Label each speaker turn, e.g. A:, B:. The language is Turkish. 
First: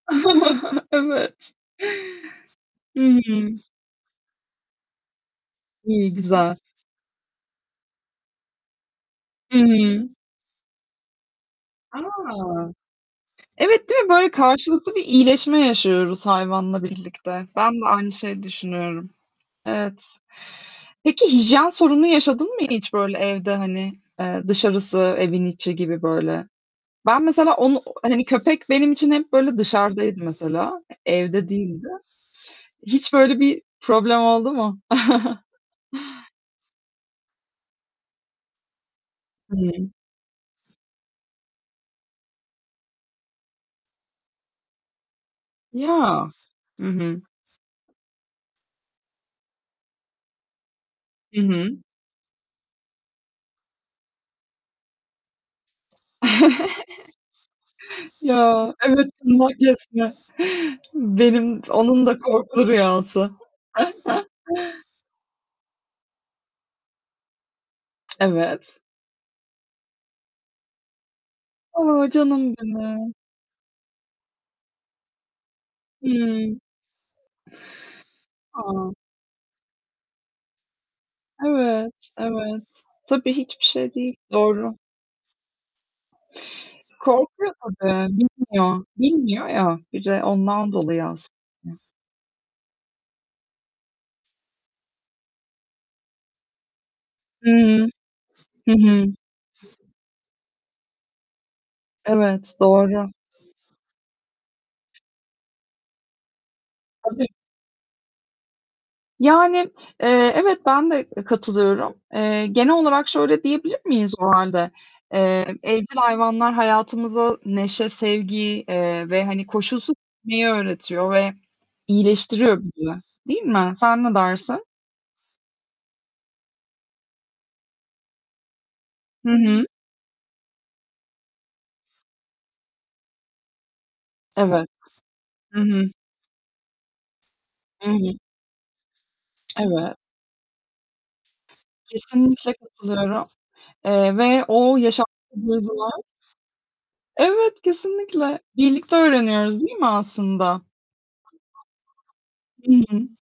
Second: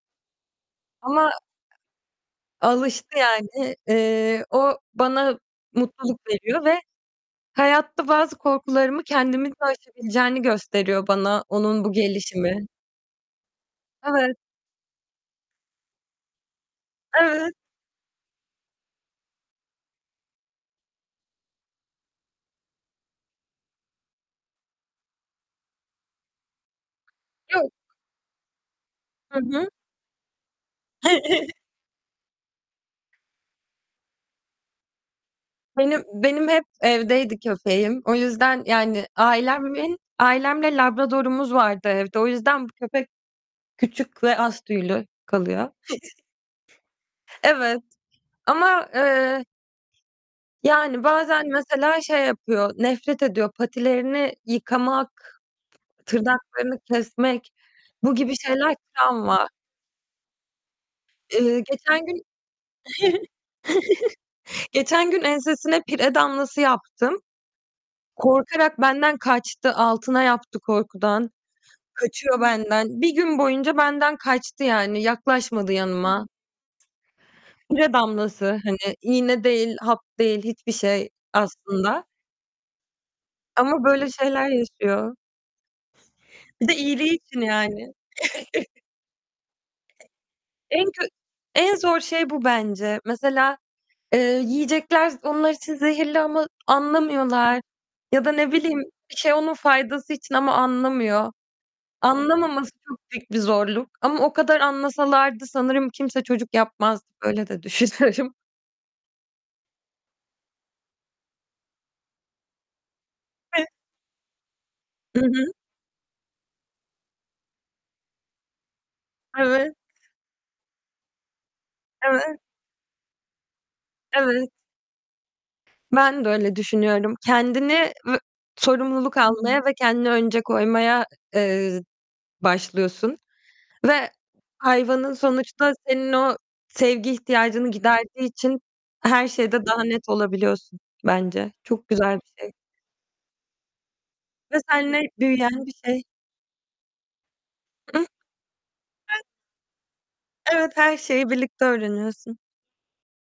A: Ama
B: Evet. Hı
A: alıştı
B: hı.
A: yani. Eee, o bana
B: İyi,
A: mutluluk
B: güzel.
A: veriyor ve hayatta bazı korkularımı kendimin de
B: Hı hı.
A: aşabileceğini gösteriyor bana onun bu
B: A!
A: gelişimi.
B: Evet, değil mi? Böyle
A: Evet.
B: karşılıklı bir iyileşme yaşıyoruz hayvanla birlikte.
A: Evet.
B: Ben de aynı şeyi düşünüyorum. Evet. Peki hijyen sorunu yaşadın mı hiç böyle evde, hani? Eee, dışarısı, evin içi gibi böyle. Ben mesela
A: Yok.
B: onu hani, köpek benim için hep
A: Hı
B: böyle
A: hı.
B: dışarıdaydı mesela. Evde değildi. Hiç böyle bir problem oldu mu?
A: Benim benim hep evdeydi köpeğim. O yüzden, yani,
B: Hı hı.
A: ailemin ailemle Labrador'umuz vardı evde. O yüzden bu köpek küçük ve az tüylü kalıyor.
B: Ya. Hı hı.
A: Evet. Ama, eee Yani,
B: Hı
A: bazen
B: hı.
A: mesela şey yapıyor, nefret ediyor, patilerini yıkamak, tırnaklarını kesmek, bu gibi
B: Ya,
A: şeyler
B: evet,
A: travma.
B: tırnak kesme.
A: Iıı,
B: Benim
A: geçen
B: onun da
A: gün,
B: korkulu rüyası.
A: geçen gün ensesine pire damlası yaptım.
B: Evet.
A: Korkarak benden kaçtı, altına yaptı korkudan.
B: A,
A: Kaçıyor
B: canım
A: benden.
B: benim.
A: 1 gün boyunca benden kaçtı, yani, yaklaşmadı yanıma.
B: Hımm.
A: Pire damlası,
B: A.
A: hani, iğne değil hap değil hiçbir şey
B: Evet,
A: aslında.
B: evet. Tabii hiçbir
A: Ama
B: şey
A: böyle
B: değil,
A: şeyler
B: doğru.
A: yaşıyor. Bir de iyiliği için,
B: Korkuyor
A: yani.
B: tabii, bilmiyor. Bilmiyor ya, bir de ondan
A: En
B: dolayı
A: kö en
B: aslında.
A: zor şey bu bence. Mesela, eee, yiyecekler onlar için zehirli ama anlamıyorlar
B: Hıı,
A: ya da ne
B: hı
A: bileyim
B: hı.
A: bir şey onun faydası için ama o anlamıyor.
B: Evet,
A: Anlamaması çok
B: doğru.
A: büyük bir zorluk ama o kadar anlasalardı sanırım kimse çocuk yapmazdı.
B: Tabii.
A: Böyle de düşünüyorum.
B: Yani, eee, evet, ben de e katılıyorum. Eee, genel olarak şöyle
A: Hı.
B: diyebilir miyiz o hâlde?
A: Hı hı.
B: Eee, evcil hayvanlar hayatımıza neşe, sevgi, eee, ve hani,
A: Evet.
B: koşulsuz sevmeyi öğretiyor ve
A: Evet.
B: iyileştiriyor bizi, değil mi? Sen ne
A: Evet.
B: dersin?
A: Ben de öyle düşünüyorum. Kendini vü sorumluluk
B: Hı hı.
A: almaya ve kendini önce koymaya, ı eee, başlıyorsun ve
B: Evet.
A: hayvanın
B: Hı
A: sonuçta
B: hı.
A: senin o sevgi ihtiyacını
B: Hı hı.
A: giderdiği için her şeyde daha
B: Evet.
A: net olabiliyorsun, bence. Çok güzel bir şey.
B: Kesinlikle katılıyorum, eee, ve
A: Ve
B: o
A: seninle
B: yaşattığı
A: büyüyen bir
B: duygular
A: şey.
B: Evet,
A: Ih.
B: kesinlikle. Birlikte
A: [unintelligible]
B: öğreniyoruz değil mi aslında?
A: Evet, her şeyi birlikte öğreniyorsun.
B: Hı hı.